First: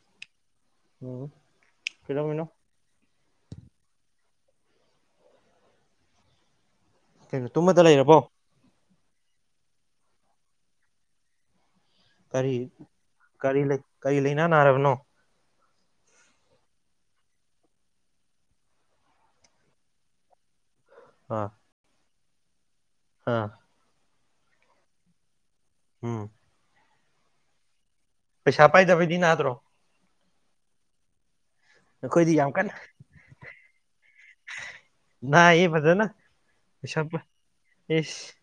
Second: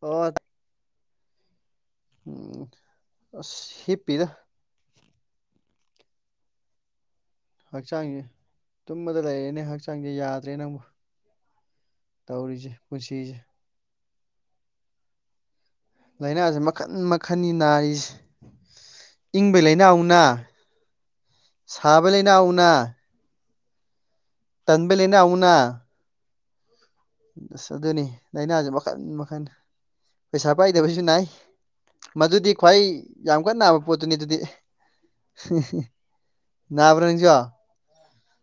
ꯍꯣ ꯎꯝ ꯀꯩꯗꯧꯃꯤꯅꯣ ꯑꯁ ꯍꯤꯞ ꯄꯤꯗ ꯀꯩꯅꯣ ꯇꯨꯝꯃꯗ ꯍꯛꯆꯥꯡꯖꯦ ꯂꯩꯔꯕꯣ ꯇꯨꯝꯕꯗ ꯂꯩꯔꯦꯅꯦ ꯍꯛꯆꯥꯡ ꯆꯪꯗꯦ ꯌꯥꯗ꯭ꯔꯦ ꯅꯪꯕꯨ ꯀꯔꯤ ꯇꯧꯔꯤꯁꯦ ꯄꯨꯟꯁꯤꯁꯦ ꯀꯔꯤ ꯂꯩ ꯀꯔꯤ ꯂꯩꯅꯥ ꯅꯥꯔꯕꯅꯣ ꯂꯥꯏꯅꯥꯁꯦ ꯃꯈꯟ ꯃꯈꯟꯒꯤ ꯅꯥꯔꯤꯁꯦ ꯏꯪꯕꯩ ꯂꯥꯏꯅꯥ ꯑꯃꯨꯛ ꯅꯥ ꯑꯥ [unintelligible] ꯑ ꯇꯟꯕꯩ ꯂꯩꯅꯥ ꯑꯃꯨꯛ ꯅꯥ ꯎꯝ ꯑꯂ ꯑꯗꯨꯅꯦ ꯄꯩꯁꯥ ꯂꯩꯅꯥꯁꯦ ꯃꯈꯟ ꯄꯥꯏꯗꯕꯩꯗꯤ ꯃꯈꯟꯅꯤ ꯅꯥꯗ꯭ꯔꯣ ꯄꯩꯁꯥ ꯄꯥꯏꯗꯕꯩꯁꯨ ꯅꯥꯏ ꯑꯩꯈꯣꯏꯗꯤ ꯃꯗꯨꯗꯤ ꯌꯥꯝ ꯀꯟꯅ ꯈ꯭ꯋꯥꯏ ꯌꯥꯝ ꯀꯟꯅ ꯅꯥꯕ ꯄꯣꯠꯇꯨꯅꯤ ꯑꯗꯨꯗꯤ ꯅꯥꯏꯌꯦ ꯐꯖꯅ ꯄꯩꯁꯥ ꯅꯥꯕ꯭ꯔꯥ ꯄꯥꯏ ꯅꯡꯖꯨ ꯏꯁ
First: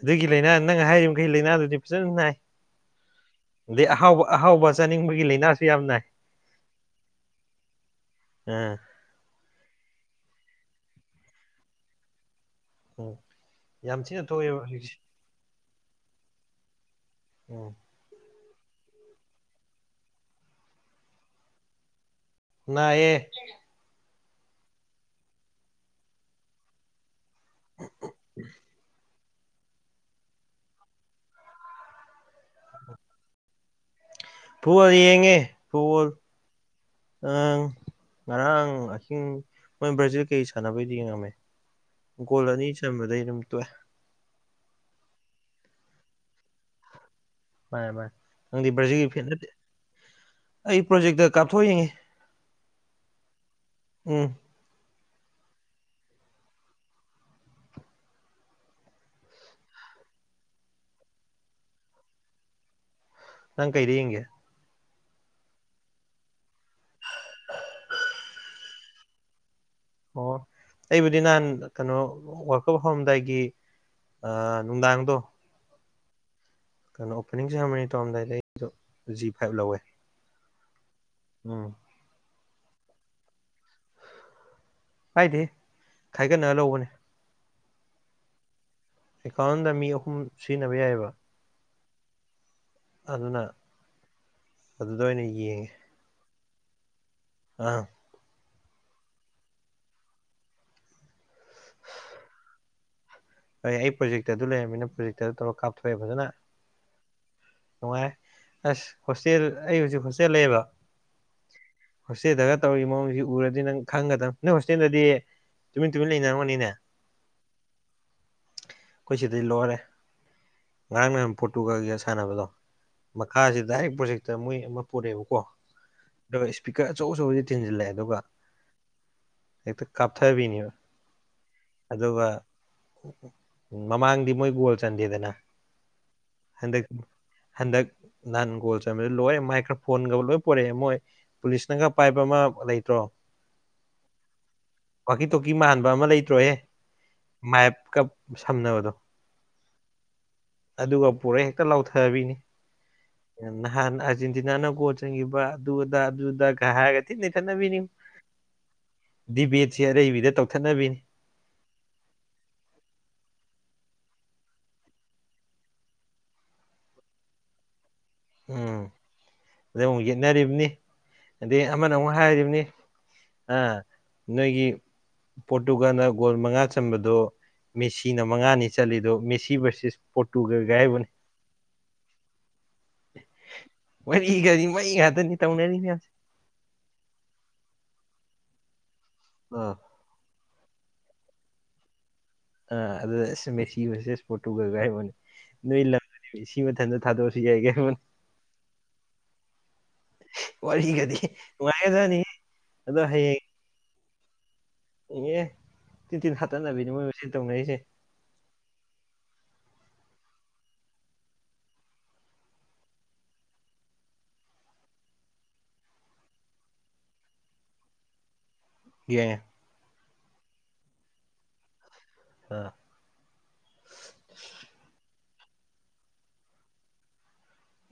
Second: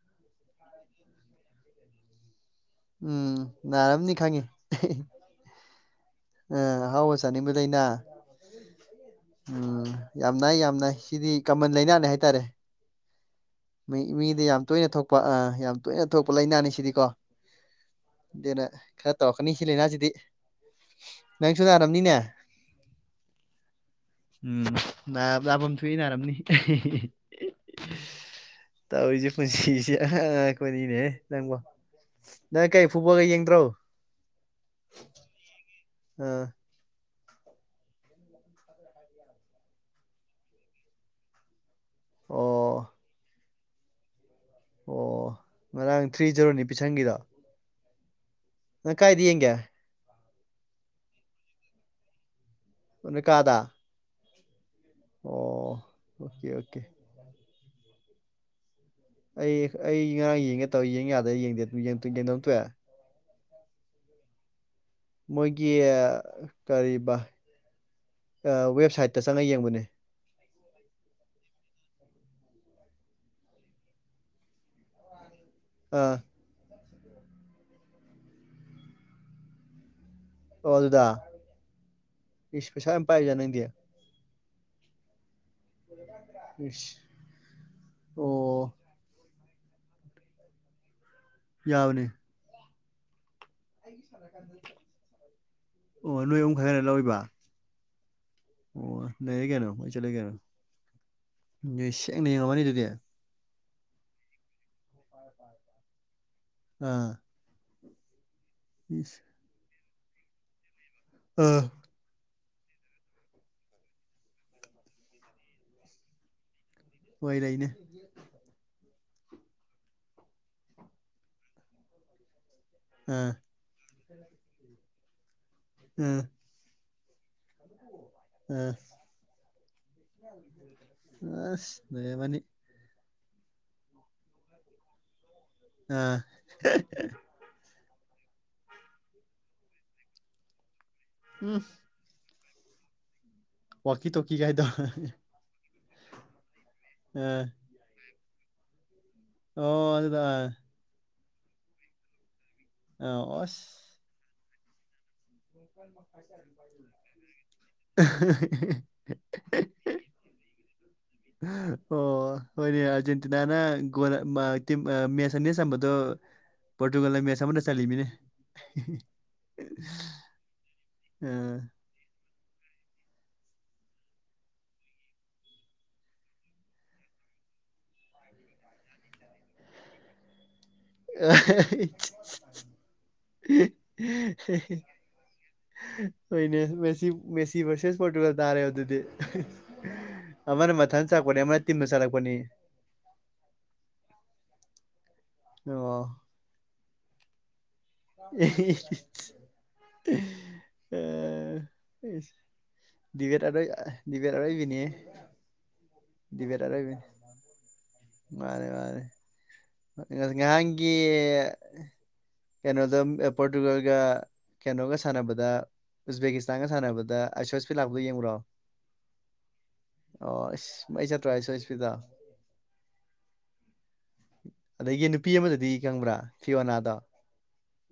ꯑꯗꯨꯒꯤ ꯂꯥꯏꯅꯥ ꯅꯪ ꯍꯥꯏꯔꯤꯕꯩꯒꯩ ꯂꯥꯏꯅꯥꯗꯨꯗꯤ ꯐꯖꯅ ꯅꯥꯏ ꯎꯝ ꯑꯗꯩ ꯅꯥꯔꯝꯅꯤ ꯑꯍꯥꯎꯕ ꯈꯪꯉꯤ ꯑꯍꯥꯎꯕ ꯆꯥꯅꯤꯡꯕꯒꯤ ꯂꯥꯏꯅꯥꯁꯨ ꯌꯥꯝ ꯅꯥꯏ ꯑ ꯑꯍꯥꯎꯕ ꯆꯥꯅꯤꯡꯕ ꯂꯩꯥꯏꯅ ꯑ ꯎꯝ ꯌꯥꯝ ꯅꯥꯏ ꯌꯥꯝ ꯅꯥꯏ ꯁꯤꯗꯤ ꯀꯃꯟ ꯂꯥꯏꯅꯥꯅꯦ ꯍꯥꯏꯇꯥꯔꯦ ꯎꯝ ꯃꯤ ꯌꯥꯝ ꯊꯤꯅ ꯃꯤꯗꯤ ꯊꯣꯛꯑꯦꯕ ꯌꯥꯝ ꯇꯣꯏꯅ ꯍꯧꯖꯤꯛꯁꯦ ꯊꯣꯛꯄ ꯑ ꯌꯥꯝ ꯇꯣꯏꯅ ꯊꯣꯛꯄ ꯂꯥꯏꯅꯥꯅꯤ ꯁꯤꯗꯤꯀꯣ ꯎꯝ ꯑꯗꯨꯅ ꯈꯔ ꯇꯧꯔꯛꯀꯅꯤ ꯁꯤ ꯂꯥꯏꯅꯥꯁꯤꯗꯤ ꯅꯪꯁꯨ ꯅꯥꯔꯥꯝꯅꯤꯅꯦ ꯅꯥꯑ‌ꯦ ꯎꯝ ꯅꯥꯐꯝ ꯊꯣꯛꯏ ꯅꯥꯔꯝꯅꯤ ꯇꯧꯔꯤꯁꯦ ꯄꯨꯟꯁꯤꯁꯦ ꯑ ꯀꯣꯏꯅꯤꯅꯦꯍꯦ ꯅꯪꯕꯣ ꯅꯪ ꯀꯔꯤ ꯐꯨꯠꯕꯣꯜꯒ ꯌꯦꯡꯗ꯭ꯔꯣ ꯄꯗꯤ ꯌꯦꯉ‌ꯦ ꯑꯥ ꯑꯪ ꯉꯔꯥꯡ ꯑꯍꯤꯡ ꯃꯣꯏ ꯕ꯭ꯔꯥꯖꯤꯜ ꯀꯩ ꯁꯥꯟꯅꯕꯩꯗꯤ ꯌꯦ ꯉꯝꯃꯦ ꯀꯣꯂꯅꯤ ꯑꯣ ꯁꯃꯗ ꯇ ꯑꯣ ꯉꯔꯥꯡ ꯊ꯭ꯔꯤ ꯖꯦꯔꯣꯅꯤ ꯄꯤꯁꯪꯒꯤꯗ ꯥꯏ ꯃꯥꯥꯏ ꯈꯪꯗꯤ ꯕ꯭ꯔꯥꯖꯤꯜꯒꯤ ꯐꯦꯟ ꯅꯠꯇꯦ ꯑꯩ ꯄ꯭ꯔꯣꯖꯦꯛꯇ ꯀꯥꯞꯊꯣꯛ ꯌꯦꯡꯏꯤ ꯎꯟꯅ ꯀꯥꯗ ꯎꯝ ꯑꯣ ꯑꯣꯀꯦ ꯑꯣꯀꯦ ꯑꯩ ꯑꯩ ꯉꯔꯥꯡ ꯌꯦꯡꯉꯦ ꯇꯧ ꯌꯦꯡ ꯌꯥꯗ꯭ꯔ ꯌꯦꯡꯗꯦ ꯌꯦꯡꯗꯧ ꯇꯣꯏꯑꯦ ꯅꯪ ꯀꯩꯔꯤ ꯏꯒꯦ ꯃꯣꯏꯒꯤ ꯀꯔꯤꯕ ꯋꯦꯕꯁꯥꯏꯠꯇ ꯆꯪꯉꯒ ꯌꯦꯡꯕꯅꯦ ꯑꯣ ꯑꯩꯕꯨꯗꯤ ꯅꯍꯥꯟ ꯀꯩꯅꯣ ꯋꯥꯔꯀꯞ ꯍꯧꯔꯝꯗꯥꯏꯒꯤ ꯅꯨꯡꯗꯥꯡꯗꯣ ꯑꯝ ꯀꯩꯅꯣ ꯑꯣꯄꯅꯤꯡ ꯁꯦꯔꯥꯃꯣꯅꯤ ꯇꯧꯔꯝꯗꯥꯏꯗ ꯑꯩꯗꯣ ꯖꯤ ꯐꯥꯏꯚ ꯂꯧꯋꯦ ꯍ ꯑꯗꯨ ꯎꯝ ꯏꯁꯤꯁ ꯄꯩꯁꯥ ꯄꯥꯏꯖꯅꯤꯡꯗꯤꯦ ꯍꯥꯏꯥꯏꯗꯤ ꯈꯥꯏꯒꯠꯅ ꯂꯧꯕꯅꯦ ꯏꯁ ꯑꯣ ꯑꯦꯀꯥꯎꯟꯗ ꯃꯤ ꯑꯍꯨꯝ ꯁꯤꯖꯤꯟꯅꯕ ꯌꯥꯏꯑꯕ ꯌꯥꯎꯅꯤ ꯑꯗꯨꯅ ꯑꯗꯨꯗ ꯑꯣꯏꯅ ꯌꯦꯡꯉꯦ ꯑꯣꯅ ꯍꯣꯏ ꯍꯦꯟꯅ ꯂꯧꯕ ꯑꯥ ꯑꯣ ꯂꯩꯔ ꯀꯩꯅꯣ ꯑꯩꯣꯏ ꯆꯠꯂ ꯀꯩꯅꯣ ꯁꯦꯡꯅ ꯌꯦꯉꯃꯅꯤ ꯑꯗꯨꯗꯤ ꯍꯣꯏ ꯑꯩ ꯄ꯭ꯔꯣꯖꯦꯛꯇꯔ ꯑꯗꯨ ꯂꯩꯔꯝꯃꯤꯅ ꯄ꯭ꯔꯣꯖꯦꯛꯇ ꯑꯗꯨ ꯇꯧꯔꯒ ꯀꯥꯞꯊꯣꯛꯑꯦ ꯐꯖꯅ ꯑꯥ ꯇꯨꯡꯉꯥꯏ ꯑ ꯍꯣꯁꯇꯦꯜ ꯑꯩ ꯍꯧꯖꯤꯛ ꯍꯣꯁꯇꯦꯜ ꯂꯩꯕ ꯑꯝ ꯍꯣꯁꯇꯦꯜꯗꯒ ꯇꯧꯔꯤꯕ ꯃꯑꯣꯡꯁꯤ ꯎꯔꯗꯤ ꯅꯪ ꯈꯪꯒꯗꯕ ꯅꯣꯏ ꯍꯣꯁꯇꯦꯜꯗꯗꯤ ꯇꯨꯃꯤꯟ ꯇꯨꯃꯤꯟ ꯂꯩꯅꯔꯝꯒꯅꯤꯅꯦ ꯑꯣꯏꯣꯏꯔꯏꯅꯦ ꯑꯩꯈꯣꯏ ꯁꯤꯗꯩ ꯂꯣꯏꯔꯦ ꯉꯔꯥꯡ ꯅ ꯄꯣꯠꯇꯨꯒꯒꯒ ꯁꯥꯟꯅꯕꯗꯣ ꯑꯥ ꯃꯈꯥꯁꯤ ꯗꯥꯏꯔꯦꯛ ꯄ꯭ꯔꯣꯖꯦꯛꯇ ꯃꯣꯏ ꯑꯃ ꯅꯦꯕꯀꯣ ꯑꯥ ꯁꯄꯤ ꯀ ꯑꯆꯧ ꯑꯆꯧꯕꯗꯤ ꯊꯤꯟꯖꯤꯜꯂꯛꯦ ꯑꯗꯨꯒ ꯑꯥ ꯍꯦꯛꯇ ꯀꯥꯞꯊꯕꯤꯅꯦꯕ ꯑꯁ ꯑꯗꯨꯒ ꯂꯩꯔꯝꯃꯅꯤ ꯎ ꯃꯃꯥꯡꯗꯤ ꯃꯣꯏ ꯒꯣꯜ ꯆꯟꯗꯦꯗꯅ ꯑꯥ ꯍꯟꯗꯛ ꯍꯟꯗꯛ ꯅꯍꯥꯟ ꯒꯣꯜ ꯆꯟꯕꯗ ꯂꯣꯏꯔꯦ ꯃꯥꯏꯀ꯭ꯔꯣꯐꯣꯟꯒꯕ ꯂꯣꯏ ꯄ ꯄꯨꯣꯔꯛꯑꯦ ꯃꯣꯏ ꯎꯝ ꯄꯨꯂꯤꯁꯅꯅꯥꯀ ꯄꯥꯏꯕ ꯑꯃ ꯂꯩꯇ꯭ꯔꯣ ꯋꯥꯀꯤ ꯇꯀꯤ ꯀꯥꯏꯗ ꯋꯥꯀꯤ ꯇꯣꯀꯤ ꯃꯥꯟꯕ ꯑꯃ ꯂꯩꯇ꯭ꯔꯣꯍꯦ ꯃꯥꯏ ꯀꯞ ꯁꯝꯅꯕꯗꯣ ꯑꯣ ꯑꯗꯨꯗ ꯄꯨꯔꯩ ꯍꯦꯛꯇ ꯂꯧꯊ ꯍꯥꯏꯕꯤꯅꯤ ꯑꯣꯁ ꯅꯍ ꯑꯖꯤ ꯅꯥꯅ ꯀꯣ ꯆꯪꯈꯤꯕ ꯑꯗꯨꯗ ꯑꯗꯨꯗꯒ ꯍꯥꯏꯔꯒ ꯊꯤꯅ ꯊꯠꯅꯕꯤꯅꯤ ꯗꯤꯕꯦꯠꯁꯦ ꯑꯔꯩꯕꯤꯗ ꯇꯧ ꯊꯅꯕꯤꯅꯤ ꯑꯣ ꯍꯣꯏꯅꯦ ꯑꯥꯔꯖꯦꯟꯇꯤꯅꯥꯅꯒꯣ ꯃꯦꯠꯁ ꯑꯅꯤꯅ ꯆꯝꯕꯗꯣ ꯄꯣꯔꯇꯨꯒꯜꯗ ꯃꯦꯠꯁ ꯑꯃꯗ ꯆꯜꯂꯤꯠꯃꯤꯅꯦ ꯎꯝ ꯑꯗꯩ ꯑꯃꯨꯛ ꯌꯦꯠꯅꯔꯤꯕꯅꯤ ꯑꯥ ꯑꯗꯩ ꯑꯃꯅ ꯑꯃꯨꯛ ꯍꯥꯏꯔꯤꯕꯅꯤ [inaudible] ꯅꯣꯏꯒꯤ ꯄꯣꯔꯇꯨꯒꯥꯟꯅ ꯒꯣꯜ ꯃꯉꯥ ꯆꯟꯕꯗꯣ ꯃꯦꯁꯤꯅ ꯃꯉꯥꯅꯤ ꯆꯠꯂꯤꯗꯣ ꯃꯦꯁꯤ ꯚꯔꯁꯁ ꯄꯣꯔꯇꯨꯒꯜ ꯋꯥꯔꯤꯒꯗꯤ ꯃꯩ ꯉꯥꯛꯇꯅꯤ ꯇꯧꯅꯔꯤ ꯃꯌꯥꯝꯁꯦ ꯅꯦ ꯃꯦꯁꯤ ꯃꯦꯁꯤꯔꯁꯦꯁ ꯄꯣꯇꯨꯒ ꯇꯔꯦ ꯑꯣꯏ ꯑꯗꯨꯗꯤ ꯑꯥ ꯑꯅ ꯃꯊꯪ ꯆ ꯇꯤꯟꯕꯆꯥꯥꯦ ꯑ ꯑ ꯑꯗꯨ ꯃꯦꯁꯤ ꯃꯦꯁ ꯐꯣꯨꯒ ꯀꯥꯏ ꯍꯣꯏꯅꯦ ꯅꯣꯏ ꯑꯣ ꯂ ꯁꯤ ꯃꯊꯟꯇ ꯊꯥꯗꯣꯛꯑꯁꯤ ꯁꯤ ꯌꯥꯒꯦ ꯎ ꯋꯥꯔꯤꯒꯗꯤ ꯅꯨꯡꯉꯥꯏꯒꯖꯥꯅꯤ ꯑꯗꯣ ꯍꯌꯦꯡ ꯕꯤꯕꯔ [unintelligible] ꯏꯍꯦ ꯇꯤꯟ ꯇꯤꯟ ꯍꯥꯠꯇꯅꯕꯤꯅꯤ ꯑꯔꯣꯏꯕꯤꯅꯤ ꯃꯣꯏ ꯃꯁꯦꯟ ꯇꯧꯅꯔꯤꯁꯦ ꯃꯥꯅꯦ ꯃꯥꯅꯦ ꯉꯍꯥꯟꯒꯤ ꯀꯩꯅꯣꯗ ꯄꯣꯔꯇꯨꯒꯜꯒ ꯀꯩꯅꯣꯒ ꯁꯥꯟꯅꯕꯗ ꯎꯁꯕꯦꯀꯤꯁꯇꯥꯟꯒ ꯁꯥꯟꯅꯕꯗ ꯑꯥꯁꯣ ꯏꯁꯄ꯭ꯤꯗ ꯂꯥꯛꯄꯗꯨꯣ ꯌꯦꯡꯕ꯭ꯔꯣ ꯌꯦꯡ ꯑꯦ ꯑꯣ ꯑꯁ ꯃꯩ ꯆꯠꯇꯔꯣ ꯏꯁꯣ ꯏꯁꯄꯤꯗ ꯇꯣ ꯑ ꯌꯦ ꯅꯨꯄꯤ ꯑꯃꯗꯗꯤ ꯈꯪꯕ꯭ꯔꯥ ꯐꯤꯌꯣꯅꯥꯗꯣ ꯎ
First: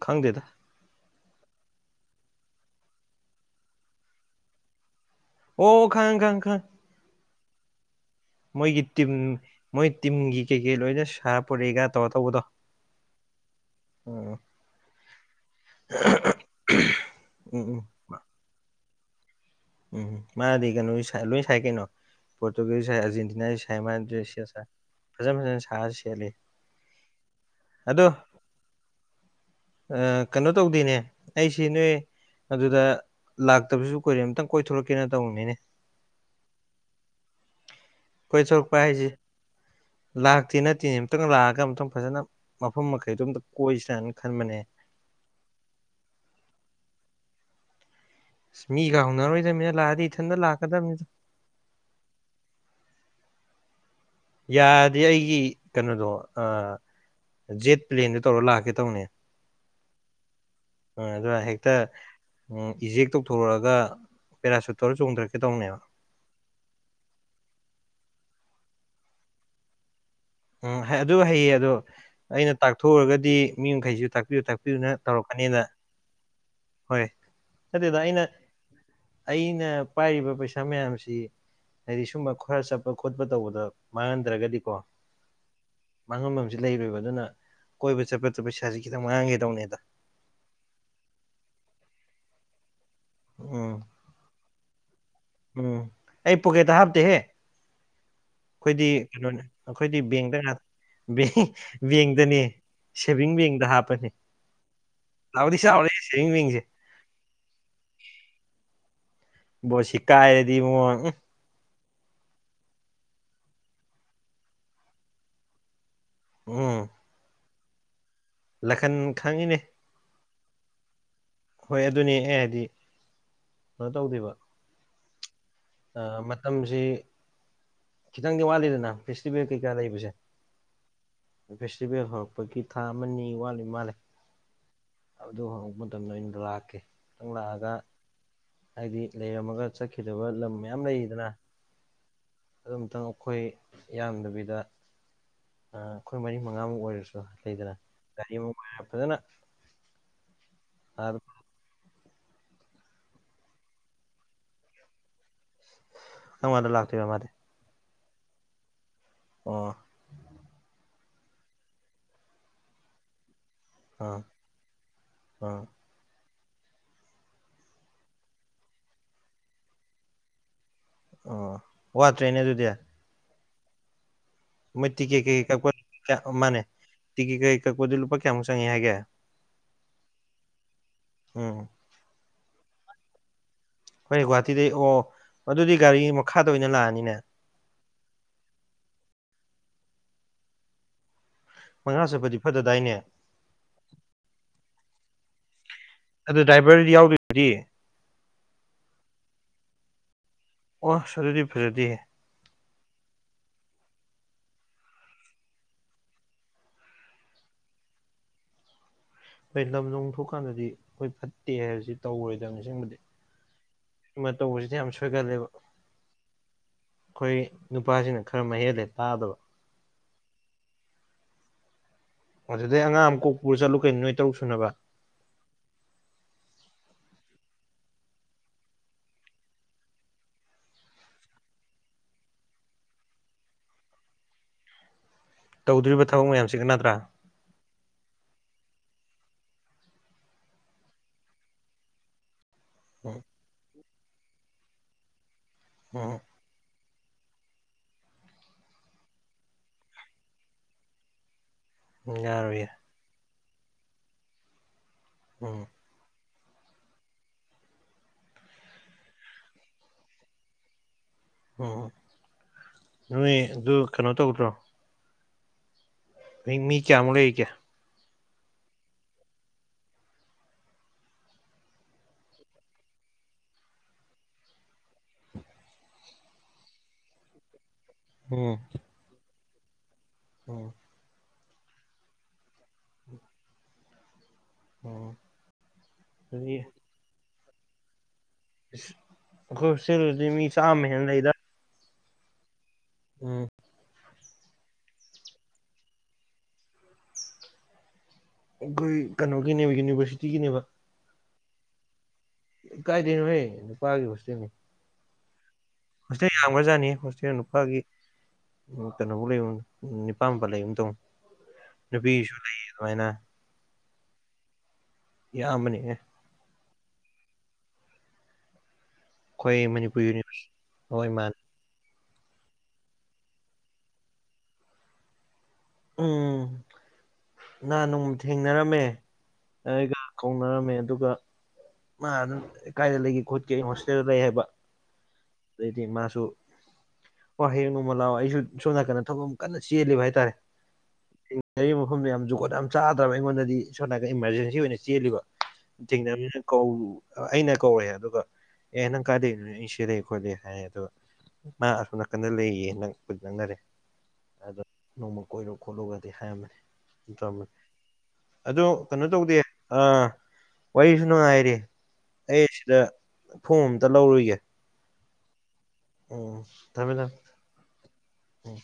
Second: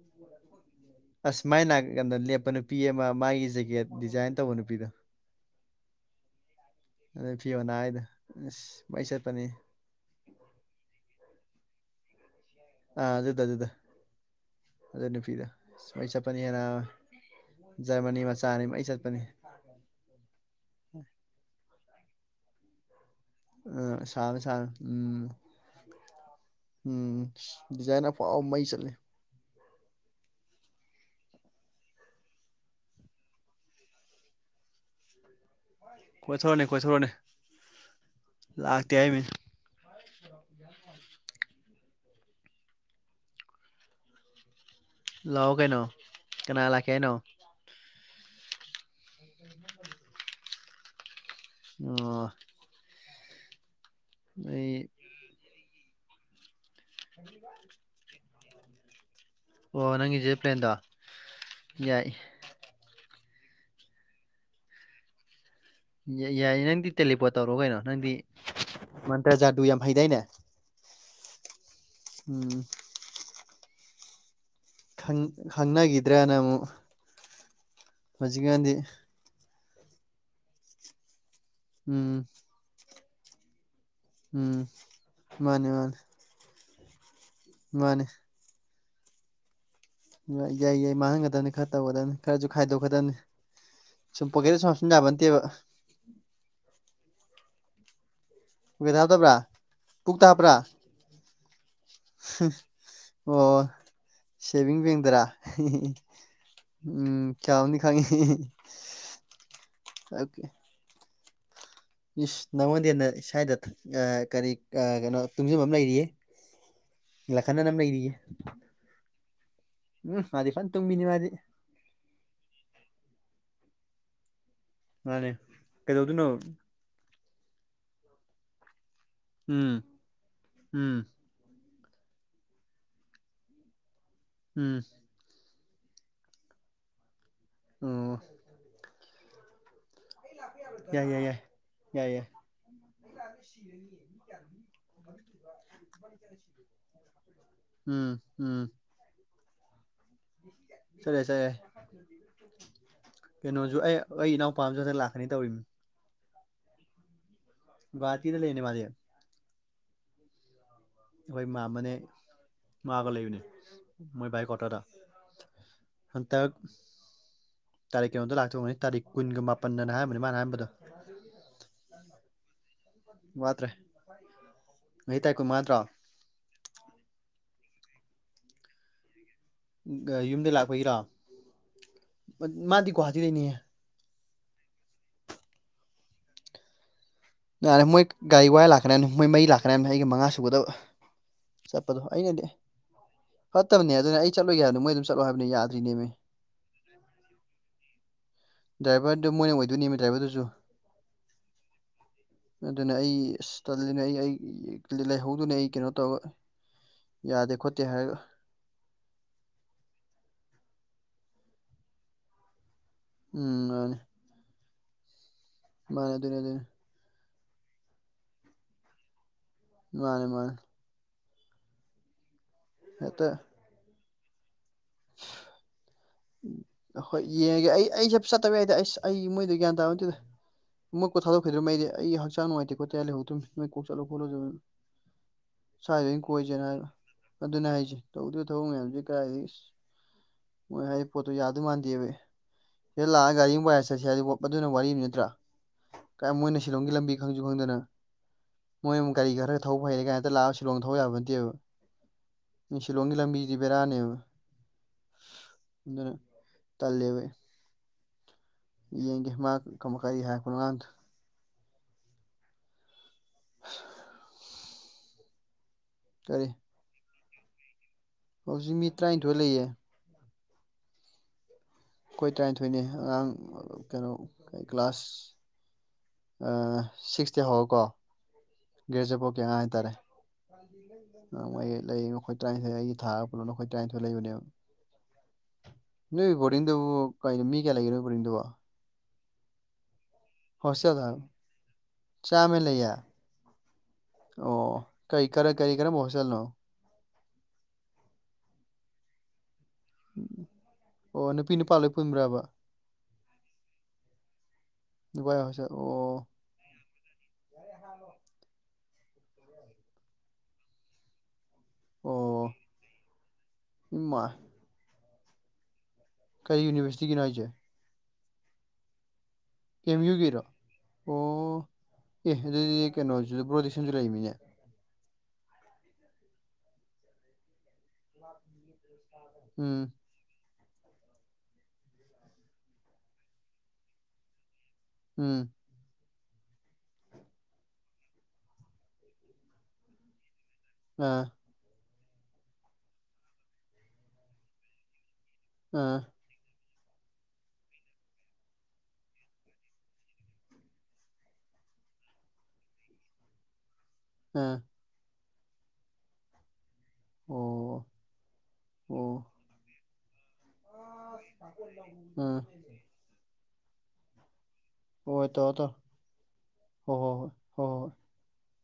ꯈꯪꯗꯦꯗ [inaudible] ꯑꯁ ꯃꯥꯏꯀꯟꯗ ꯂꯦꯞꯄ ꯅꯨꯄꯤ ꯑꯃ ꯃꯥꯒꯤ ꯖꯦꯀꯦꯠ ꯗꯤꯖꯥꯏꯟ ꯇꯧꯕ ꯅꯨꯄꯤꯗꯣ ꯑꯣ ꯈꯪꯉ ꯈꯉ ꯈꯪ ꯑꯗꯨꯅꯤ ꯐꯤꯌꯣꯅꯥ ꯍꯥꯏꯗꯨ ꯃꯣꯏꯒꯤ ꯇꯤꯝ ꯃꯣꯏ ꯇꯤꯝꯒꯤ ꯀꯩꯀꯩ ꯂꯣꯏꯅ ꯁꯥ ꯄꯨꯔꯤꯒ ꯇꯧꯔ ꯇꯧꯕꯗꯣ ꯑꯥ ꯑꯗꯨꯗ ꯑꯗꯨꯗ ꯎꯝ ꯑꯗꯨ ꯅꯨꯄꯤꯗ ꯃꯩ ꯆꯠꯄꯅꯤ ꯍꯦꯅꯕ ꯎꯝ ꯎꯝ ꯖꯔꯃꯅꯤ ꯃꯆꯥꯅꯤ ꯃꯩ ꯆꯠꯄ ꯄꯥꯅꯤ ꯎꯝ ꯃꯥꯗꯤ ꯀꯩꯅꯣ ꯂꯣꯏ ꯁꯥꯏ ꯀꯩꯅꯣ ꯄꯣꯇꯨꯒꯤꯁꯨ ꯁꯥꯏ ꯑꯔ ꯎꯝ ꯁꯥꯕꯅꯤ ꯁꯕꯥꯅꯤ ꯎꯝ ꯐꯖꯅ ꯁꯥꯔ ꯁꯦꯠꯂꯤ ꯎꯝ ꯑꯗꯣ ꯗꯤꯖꯥꯏꯟꯐꯥꯎꯕ ꯃꯩ ꯆꯠꯂꯦ ꯀꯩꯅꯣ ꯇꯧꯗꯦꯅꯦ ꯑꯩꯁꯤ ꯅꯣꯏ ꯑꯗꯨꯗ ꯂꯥꯛꯇꯕꯁꯨ ꯀꯨꯏꯔꯦ ꯑꯃꯇꯥꯪ ꯀꯣꯏ ꯊꯣꯛꯂꯛꯀꯦꯅ ꯇꯧꯅꯤꯅꯦ ꯀꯣꯏꯊꯣꯔꯅꯦ ꯀꯣꯏꯊꯣꯔꯅꯦ ꯀꯣꯏ ꯊꯣꯂꯛꯄ ꯂꯥꯛꯇꯦ ꯍꯥꯏꯁꯦ ꯍꯥꯏꯃꯤ ꯂꯥꯛꯇꯦ ꯅꯠꯇꯦꯅꯦ ꯑꯝꯛꯇꯪ ꯂꯥꯛꯑꯒ ꯑꯃꯇꯪ ꯐꯖꯅ ꯃꯐꯝ ꯃꯈꯩꯗꯣ ꯑꯝꯇ ꯀꯣꯏꯁ꯭ꯔꯥ ꯍꯥꯏꯅ ꯈꯟꯕꯅꯦ ꯂꯑꯣ ꯀꯩꯅꯣ ꯀꯅꯥ ꯂꯥꯛꯀꯦ ꯍꯥꯏꯩꯅꯣ ꯁꯃꯤꯜ ꯒꯥꯎꯅꯔꯣꯏꯗꯕꯅꯤꯅ ꯂꯥꯛꯑꯗꯤ ꯏꯊꯟꯗ ꯂꯥꯛ ꯀꯗ ꯃꯤ ꯑꯣ ꯑꯩ ꯌꯥꯗꯦ ꯑꯩꯒꯤ ꯀꯩꯅꯣꯗꯣ ꯖꯦꯠ ꯄꯂ꯭ꯦꯟ ꯗꯨ ꯇꯧꯔ ꯂꯥꯛꯀꯦ ꯇꯧꯅꯦ ꯑꯣ ꯅꯪꯒꯤꯁꯦ ꯄ꯭ꯂꯦꯟꯗꯣ ꯑꯗꯨꯅ ꯍꯦꯛꯇ ꯌꯥꯏ ꯏꯖꯦꯛ ꯇꯧꯊꯣꯔꯛꯑꯒ ꯄꯦꯔꯥꯁꯨꯨꯠꯇꯧꯔꯥ ꯆꯣꯡꯊꯔꯛꯀꯦ ꯇꯧꯅꯦꯕ ꯌꯥꯏꯌꯦ ꯅꯪꯗꯤ ꯇꯦꯂꯤꯄꯣꯔꯠ꯭ ꯇꯧꯔꯣ ꯀꯩꯅꯣ ꯅꯪꯗꯤ ꯃꯟꯇ꯭ꯔ ꯖꯥꯗꯨ ꯌꯥꯝ ꯐꯩꯗꯥꯅꯦ ꯎꯝ ꯑꯗꯨ ꯍꯩꯌꯦ ꯑꯗꯣ ꯑꯩꯅ ꯎꯝ ꯇꯥꯛꯊꯣꯛꯎꯔꯒꯗꯤ ꯃꯤ ꯃꯈꯩꯁꯨ ꯇꯥꯛꯄꯤꯌꯨ ꯇꯥꯛꯄꯤꯌꯨ ꯈꯪ ꯈꯡꯅꯒꯤꯗ꯭ꯔꯥ ꯅ ꯃꯨꯛ ꯅꯠꯇ‌ꯦꯗ ꯑꯩꯅ ꯑꯩ ꯑꯩꯅ ꯄꯥꯏꯔꯤꯕ ꯄꯩꯁꯥ ꯃꯌꯥꯝꯁꯤ ꯍꯥꯏꯗꯤ ꯎꯝ ꯁꯨꯝꯕ ꯈꯔ ꯆꯞ ꯈꯣꯠꯄ ꯇꯧꯕꯗ ꯃꯥꯡꯍꯟꯗ꯭ꯔꯒꯗꯤꯀꯣ ꯃꯥꯅꯦ ꯃꯥꯅꯦ ꯍꯧꯖꯤꯛ ꯂꯩꯔꯣꯏꯕ ꯑꯗꯨꯅ ꯀꯣꯏꯕ ꯆꯠꯄ ꯆꯠꯄꯁꯤ [unintelligible] ꯈꯤꯇ ꯉꯥꯡꯒꯦ ꯗꯧꯅꯦꯗ ꯌꯥꯏ ꯌꯥꯏ ꯃꯥꯡꯍꯟꯒꯗꯅꯤ ꯈꯔ ꯇꯧꯒꯗꯅꯤ ꯈꯔꯁꯨ ꯎꯝ ꯈꯥꯏꯗꯣꯛ [unintelligible] ꯎꯝ ꯑꯩ ꯄ‌ꯣꯛꯀ‌ꯦꯠꯇ ꯍꯥꯞ ꯇ‌ꯦꯍ‌ꯦ ꯑꯩꯈꯣꯏꯗꯤ ꯄꯣꯀꯦꯠ ꯍꯥꯞꯇꯕ꯭ꯔꯥ ꯀꯩꯅꯣꯅꯦ ꯑꯩꯈꯣꯏꯗꯤ ꯄꯨꯛꯇ ꯕꯦꯡꯇ ꯍꯥꯞꯄ꯭ꯔꯥ ꯉꯥꯛ ꯕꯦꯡ [unintelligible] ꯑꯣ ꯍꯥꯞꯄꯅꯤ ꯁꯦꯚꯤꯡ ꯕꯦꯡꯗꯔꯥ ꯆꯥꯎꯗꯤ ꯆꯥꯎꯔꯦ ꯁꯦꯚꯤꯡ ꯕꯦꯡꯁꯦ ꯎꯝ ꯆꯥꯎꯅꯤ ꯈꯪꯉꯤ ꯕ‌ꯣꯁꯤ ꯀꯥꯏꯔꯗꯤ ꯏꯕꯨꯡꯉ‌ꯣ ꯏꯁ ꯅꯉꯣꯟꯗꯩ ꯍ‌ꯦꯟꯅ ꯁ꯭ꯋꯥꯏꯗ ꯑ ꯀꯔꯤ ꯑ ꯀꯩꯅꯣ ꯇꯨꯡꯖꯟꯕ ꯑꯃ ꯂꯩꯔꯤꯌꯦ ꯎꯝ ꯂꯥꯈꯟ ꯅ ꯑꯃ ꯂꯩꯔꯤꯌꯦ ꯂꯥꯈꯟ ꯈꯪꯉꯤꯅꯦ ꯎꯝ ꯃꯥꯗꯤ ꯐꯖꯟ ꯇꯨꯝꯕꯤꯅꯤ ꯃꯥꯗꯤ ꯍꯣꯏ ꯑꯗꯨꯅꯦ ꯑꯩ ꯍꯥꯏꯗꯤ ꯀꯩꯅꯣ ꯇꯧꯗꯦꯕ ꯃꯥꯅꯦ ꯑ ꯀꯩꯗꯧꯗꯣꯏꯅꯣ ꯃꯇꯝꯁꯤ ꯈꯤꯇꯪꯗꯤ ꯋꯥꯠꯂꯤꯗꯅ ꯐ‌ꯦꯁꯇꯤꯕ‌ꯦꯜ ꯀꯩꯀꯥ ꯎꯝ ꯂꯩꯕꯁꯦ ꯎꯝ ꯐꯦꯁꯇꯤꯚꯦꯜ ꯍꯧꯔꯛꯄꯒꯤ ꯊꯥ ꯑꯃ ꯑꯅꯤ ꯋꯥꯠꯂꯤ ꯃꯥꯜꯂꯦ ꯎꯝ ꯑꯗꯨ ꯍꯥꯎ ꯃꯇꯝꯗꯣ ꯑꯩ ꯅꯣꯏ ꯌꯨꯝꯗ ꯂꯥꯛꯀꯦ [unintelligible] ꯂꯥꯛꯑꯒ ꯑꯣ ꯍꯥꯏꯗꯤ ꯂꯩꯔꯝꯃꯒ ꯆꯠꯈꯤꯗꯕ ꯃꯌꯥꯝ ꯌꯥꯏ ꯌꯥꯏ ꯂꯩꯗꯅ ꯌꯥꯏ ꯌꯥꯏ ꯌꯥꯏ ꯑꯗꯨꯝꯇꯪ ꯑꯩꯈꯣꯏ ꯌꯥꯝꯗꯕꯤꯗ ꯑꯩꯈꯣꯏ ꯃꯔꯤ ꯃꯉꯥꯃꯨꯛ ꯑꯣꯏꯔꯁꯨ ꯂꯩꯗꯅ ꯒꯥꯔꯤꯃꯨꯛ ꯑꯣꯏꯔ ꯐꯖꯅ ꯁꯔꯦ ꯁꯔ ꯀꯩꯅꯣꯁꯨ ꯑꯩ ꯑꯩ ꯏꯅꯥꯎꯄꯥꯝꯁꯨ ꯍꯗ ꯂꯥꯛꯀꯅꯤ ꯇꯧꯔꯤꯅꯤ ꯗ ꯂꯥꯛꯇꯕ ꯃꯥꯗꯤ ꯕꯥꯇꯤꯗ ꯂ ꯂꯩꯅꯦ ꯃꯥꯦ ꯑꯣ ꯑꯩꯈꯣꯏ ꯃꯥꯃꯅꯦ ꯃꯥꯒ ꯂꯩꯕꯅꯦ ꯑꯥ ꯃꯣꯏ ꯏ ꯀꯠꯇꯗ ꯑꯥ ꯇꯛ ꯇꯥꯔꯤꯛ ꯀꯩꯅꯣꯝꯇ ꯂꯥꯛꯆꯧꯕꯅꯤ ꯇꯥꯔꯤꯛ ꯀꯨꯟꯒ ꯃꯥꯄꯟꯗꯅ ꯍꯥꯏꯝꯕꯅꯤ ꯃꯥꯅ ꯍꯥꯏꯝꯕꯗꯣ ꯑꯣ ꯋꯥꯠꯇ꯭ꯔꯦꯅꯦ ꯑꯗꯨꯗꯤ ꯋꯥꯇ꯭ꯔꯦ ꯃꯣꯏ ꯇꯦ ꯀ ꯀ ꯃ ꯇꯦ ꯀ ꯀꯛꯄꯗꯤ ꯂꯨꯄꯥ ꯀꯌꯥꯨꯛꯪꯉꯦ ꯍꯥꯏꯒꯦ ꯌꯨꯝꯗ ꯂꯥꯛꯄꯒꯤꯔꯣ ꯎꯝ ꯃꯥꯗꯤꯒꯨꯍꯥꯇꯤ ꯂꯩꯅꯤ ꯍꯣꯏ ꯒꯨꯍꯥꯇꯤꯗꯒꯤꯩ ꯑꯣ ꯑꯗꯨꯗꯤ ꯒꯥꯔꯤ ꯃꯈꯥꯗ ꯑꯣꯏꯅ ꯂꯥꯛꯑꯅꯤꯅꯦ ꯌꯥꯔꯦ ꯃꯣꯏ ꯒꯥꯔꯤ ꯋꯥꯏ ꯂꯥꯛꯈ꯭ꯔꯦꯕꯅ ꯃꯣꯏ ꯃꯩ ꯂꯥꯛꯀ꯭ꯔꯥꯕꯅ ꯑꯩꯒꯤ ꯃꯉꯥ ꯁꯨꯒꯗꯕ ꯆꯠꯄꯗꯣ ꯃꯉꯥ ꯆꯠꯄꯗꯤ ꯑꯩꯅꯗꯤ ꯐꯗꯗꯥꯏꯅꯦ ꯐꯠꯇꯕꯅꯦ ꯑꯗꯨꯅ ꯑꯩ ꯆꯠꯂꯨꯒꯦ ꯍꯥꯏꯕꯗꯣ ꯃꯣꯏ ꯑꯗꯨꯝ ꯆꯠꯂꯣ ꯍꯥꯏꯕ ꯑꯗꯨꯅꯌꯥ ꯑꯗꯨ ꯗ꯭ꯔꯥꯏꯚꯔꯗꯤ ꯌꯥꯎꯗꯣꯏꯗꯤ ꯗ꯭ꯔꯥꯏꯚꯔꯗ ꯃꯣꯏꯅ ꯑꯣꯏꯗꯣꯏꯅꯦꯃꯤ ꯗ꯭ꯔꯥꯏꯕꯔꯗꯨꯁꯨ ꯑꯣ ꯁꯔꯗꯤ ꯐꯔꯦꯗꯤꯍꯦ ꯑꯗꯨꯅ ꯑꯩ ꯑꯁ ꯇꯜꯂꯤꯅ ꯑꯩ ꯑꯩ ꯂꯩꯍꯧꯗꯨꯅ ꯑꯩ ꯀꯩꯅꯣ ꯇꯧꯔꯒ ꯌꯥꯗꯦ ꯈꯣꯠꯇꯦ ꯍꯥꯏꯔꯒ ꯍꯣꯏ ꯂꯝꯗꯣꯡ ꯊꯣꯛꯀꯥꯟꯗꯗꯤ ꯑꯩꯈꯣꯏ ꯐꯠꯇꯦ ꯍꯥꯏꯕꯁꯤ ꯇꯧꯔꯔꯣꯏꯗꯕ ꯅꯤꯡꯁꯤꯡꯕꯗꯤ ꯎꯝ ꯑꯗꯨꯅꯤ ꯑ ꯑꯃꯁꯁ ꯑꯣꯏꯒ ꯂꯩꯦꯣ ꯔ ꯑꯗꯨꯔ ꯑꯗꯨ ꯑꯗꯨꯔ ꯑꯩꯈꯣꯏ ꯅꯨꯄꯥꯁꯤꯅ ꯈꯔ ꯃꯍ ꯍꯦꯜꯂꯦ ꯇꯥꯗꯕ ꯃꯥꯅꯦ ꯃꯥꯅꯦ ꯑꯗꯨꯗꯩ ꯑꯉꯥꯡ ꯑꯃ ꯍꯦꯛꯇ ꯀꯣꯛꯄꯨꯔ ꯆꯠꯂꯨ ꯀꯩꯅꯣꯅ‌ꯦ ꯇꯧ ꯁꯨꯅꯕ [unintelligible] ꯎ ꯍꯣꯏ ꯌꯦꯡꯉꯒꯦ ꯑꯩ ꯑꯩꯁꯦ ꯆꯠꯇꯕ ꯌꯥꯏꯗꯗꯤ ꯑꯁ ꯑꯩ ꯃꯣꯏꯗ ꯒ꯭ꯌꯥꯟ ꯇꯥꯕ ꯑꯗꯨꯗ ꯃꯣꯏ ꯀꯣ ꯊꯥꯗꯣꯛꯈꯤꯗꯧꯩꯗꯤ ꯑꯩ ꯍꯛꯆꯥꯡ ꯅꯨꯡꯉꯥꯏꯇꯦ ꯈꯣꯠꯇ ꯂꯩꯍꯧꯗꯣꯅꯤ ꯅꯣꯏ ꯀꯣꯛ ꯆꯠꯂꯣ ꯈꯣꯠꯂꯣꯗꯧꯅꯤ ꯁ ꯇꯧꯗꯣꯔꯤꯕ ꯑꯩꯅ ꯊꯕꯛ ꯃꯌꯥꯝꯁꯤꯒ ꯀꯣꯏꯁꯦꯅ ꯅꯠꯇ꯭ꯔꯥ ꯑꯗꯨꯅꯦ ꯍꯥꯏꯁꯦ ꯇꯧꯗ ꯊꯧꯃꯌꯥꯝꯖꯤ ꯀꯥꯏ ꯃꯣꯏ ꯍꯥꯏ ꯄꯣꯠꯇꯣ ꯌꯥꯗꯣꯏ ꯃꯥꯟꯗꯦꯕ ꯎꯝ ꯍ‌ꯦꯂꯥꯑꯥ ꯒꯥꯔꯤ ꯄꯁꯦ ꯆꯠꯁ ꯍꯥꯏꯗꯤ ꯑꯗꯨꯅ ꯋꯥꯔꯤꯅꯤ ꯅꯠꯇ꯭ꯔꯥ ꯎꯝ ꯀ ꯃꯣꯏꯅ ꯁꯤꯂꯣꯡꯒꯤ ꯂꯝꯕꯤ ꯈꯪꯖꯨ ꯈꯪꯗꯅ ꯃꯣꯏ ꯑꯃꯨꯛ ꯒꯥꯔꯤ ꯈꯔ ꯊꯧꯕ ꯍꯩꯔꯦ ꯀꯥꯏ ꯍꯦꯇ ꯂꯥꯛꯑꯒ ꯁꯤꯂꯣꯡ ꯊꯧꯕ ꯌꯥꯕ ꯅꯠꯇꯦꯕ꯫ ꯎꯝ ꯌꯥꯔꯣꯏꯌꯦ ꯁꯤꯂꯣꯡꯒꯤ ꯂꯝꯕꯤ ꯖꯤ ꯕꯦꯔꯥꯅꯦꯕ꯫ ꯎꯝ꯫ ꯑꯗꯨꯅ ꯇꯜꯂꯦꯕ ꯑꯩ꯫ ꯌꯦꯡꯒꯦ ꯃ ꯥ ꯀꯔꯤ ꯍꯥꯏꯔꯛꯄꯅꯣ [unintelligible] ꯎꯝ꯫ ꯅꯣꯏ ꯑꯗꯨ ꯀꯩꯅꯣ ꯇꯧꯗ꯭ꯔꯣ꯫ ꯀꯔꯤ ꯃꯤ ꯃꯤ ꯀꯌꯥꯃꯨꯛ ꯂꯩ [unintelligible] ꯍꯧꯖꯤꯛ ꯃꯤ ꯇ꯭ꯔꯥꯏꯟꯊꯣꯏ ꯂꯩꯌꯦ꯫ ꯑꯩꯈꯣꯏ ꯇꯔꯥꯅꯤꯊꯣꯏꯅꯦ ꯑꯉꯥꯡ ꯀꯩꯅꯣ ꯀ꯭ꯂꯥꯁ ꯑ ꯁꯤꯛꯁꯇꯩ ꯍꯧꯔꯒꯀꯣ ꯎꯝ꯫ ꯍꯥꯏꯇꯥꯔꯦ꯫ ꯎꯝ [inaudible] ꯅꯪ ꯃ ꯂꯩ ꯅꯈꯣꯏ ꯇꯔꯥꯟꯊꯣꯏ ꯑꯩꯒꯤ ꯊꯥꯔꯒ ꯄꯨꯜꯂ ꯅꯈꯣꯏ ꯇꯔꯥꯟꯊꯣꯏ ꯂꯩꯕꯅꯦꯕ꯫ ꯎꯝ ꯑꯗꯨꯗꯤ [unintelligible] ꯀꯩꯅꯣ ꯃꯤ ꯀꯌꯥ ꯂꯩꯒꯦ ꯅꯣꯏ ꯕ꯭ꯔꯣꯗꯤꯡꯗꯨꯕꯣ꯫ ꯑꯩꯈꯣꯏ ꯍꯣꯁꯇꯦꯜ ꯃꯤ ꯃꯤ ꯆꯥꯝꯃ ꯍꯣꯁꯇꯦꯜꯗ ꯍꯦꯟꯅ ꯂꯩꯗꯥ꯫ ꯆꯥꯝꯃ ꯂꯩꯌꯦ꯫ ꯎꯝ꯫ ꯑꯣ ꯀꯔꯤ ꯀꯔ ꯀꯔꯤ ꯀꯔꯝꯕ ꯍꯣꯁꯇꯦꯜꯅꯣ꯫ ꯑꯩꯈꯣꯏ ꯀꯩꯅꯣ [unintelligible] ꯌꯨꯅꯤꯕꯔꯁꯤꯇꯤꯒꯤꯅꯦꯕ ꯑꯣ ꯅꯨꯄꯤ ꯅꯨꯄꯥ ꯂꯣꯏ ꯄꯨꯟꯕ꯭ꯔꯕ ꯀꯥꯏꯗꯩꯅꯣꯍꯩ ꯅꯨꯄꯥꯒꯤ ꯍꯣꯁꯇꯦꯜꯅꯤ꯫ ꯥꯅꯨꯄꯥꯏ ꯍꯣꯁꯇꯦꯜ꯫ ꯑꯣ ꯍꯣꯁꯇꯦꯜ ꯌꯥꯝꯈ꯭ꯔꯖꯥꯠꯅꯤ ꯍꯣꯁꯇꯦꯜ ꯅꯨꯄꯥꯒꯤ꯫ ꯎꯝ ꯀꯩꯅꯣꯕꯣꯛ ꯂꯩꯕꯅꯤ ꯅꯤꯄꯥꯟ ꯃꯥꯄꯟ ꯂꯩꯒꯨꯝ ꯇꯧꯕꯅꯤ꯫ ꯅꯨꯄꯤꯒꯤꯁꯨ ꯑꯣ ꯂꯩꯌꯦ ꯑꯗꯨꯃꯥꯏꯅ꯫ ꯏꯃꯥ ꯌꯥꯝꯕꯅꯦꯍꯦ꯫ ꯀꯔꯤ ꯌꯨꯅꯤꯚꯔꯁꯤꯇꯤꯒꯤꯅꯣ ꯍꯥꯏꯖꯦ꯫ ꯑꯩꯈꯣꯏ ꯃꯅꯤꯄꯨꯔ ꯌꯨꯒꯤꯔꯣ ꯌꯨꯅꯤꯚꯔꯁꯤ ꯍꯣꯏ ꯃꯥꯅꯦ꯫ ꯑꯣ ꯑꯦ ꯑꯗꯨꯗꯤ ꯀꯩꯅꯣ ꯄ꯭ꯔꯣꯗꯤꯁꯟꯁꯨ ꯂꯩꯃꯤꯅꯦ ꯎꯝ ꯅꯍꯥꯟ ꯅꯣꯡ ꯊꯦꯡꯅꯔꯝꯃꯦ ꯑꯦ ꯎꯝ ꯀ ꯀꯧꯅ ꯃꯦ ꯑꯗꯨꯒ ꯃꯥ ꯑꯗꯨꯝ ꯀꯥꯏꯗ ꯂꯩꯒꯦ ꯈꯣꯠꯀꯦ ꯍꯣꯁꯇꯦꯜ ꯂꯩ ꯍꯥꯏꯕ ꯎꯝ ꯑꯗꯩꯗꯤ ꯃꯥꯁꯨ ꯍ ꯍꯌꯦꯡ ꯅꯣꯡꯃ ꯂꯥꯛꯑꯣ ꯑꯩꯁꯨ ꯁꯣꯝ ꯅꯥꯀꯟꯗ ꯊꯕꯛ ꯑꯃ ꯀꯟꯅ ꯆꯦꯜꯂꯤꯕ ꯍꯥꯏꯇꯥꯔꯦ ꯑꯥ ꯃꯐꯝꯗ ꯌꯥꯝ ꯖꯒꯣꯠ ꯌꯥꯝ ꯆꯥꯗ꯭ꯔꯕ ꯑꯩꯉꯣꯟꯗꯗꯤ ꯏꯁꯣꯝ ꯅꯥꯀ ꯏꯃꯥꯔꯖꯦꯟꯁꯤ ꯑꯣꯏꯅ ꯆꯦꯜꯂꯤꯀꯣ ꯑꯥ [unintelligible] ꯀꯧ ꯑꯩꯅ ꯀꯧꯔꯦ ꯑꯗꯨꯒ ꯑꯦ ꯅꯪ ꯀꯥꯏꯗꯩ ꯑꯩ ꯁꯤꯦꯂꯦ ꯈꯣꯠꯂꯦ ꯍꯥꯏꯔꯦ ꯑꯗꯣ ꯃꯥ ꯑꯁꯣꯝ ꯅꯥꯀꯟꯗ ꯂꯩꯌꯦ ꯅꯛꯄ ꯅꯛꯅꯔꯦ ꯑꯗ ꯑꯥ ꯅꯣꯡꯃꯣ ꯀꯣꯏꯔꯨ ꯈꯣꯠꯂꯨꯒꯗꯤ ꯍꯥꯏꯔꯝꯃꯅꯤ ꯊꯃꯦ ꯑꯣ ꯑꯗꯣ ꯀꯩꯅꯣ ꯑꯣ ꯇꯧꯗꯦ ꯑ ꯋꯥꯏꯁꯨꯉꯥꯏ ꯑꯩ ꯎꯝ ꯁꯤꯗ ꯐꯣꯝ ꯑꯝꯇ ꯂꯧꯔꯨꯒꯦ ꯑꯣꯏ ꯇꯧ ꯇꯧ ꯎꯝ ꯊꯃꯦ ꯍꯣꯏ ꯎꯝ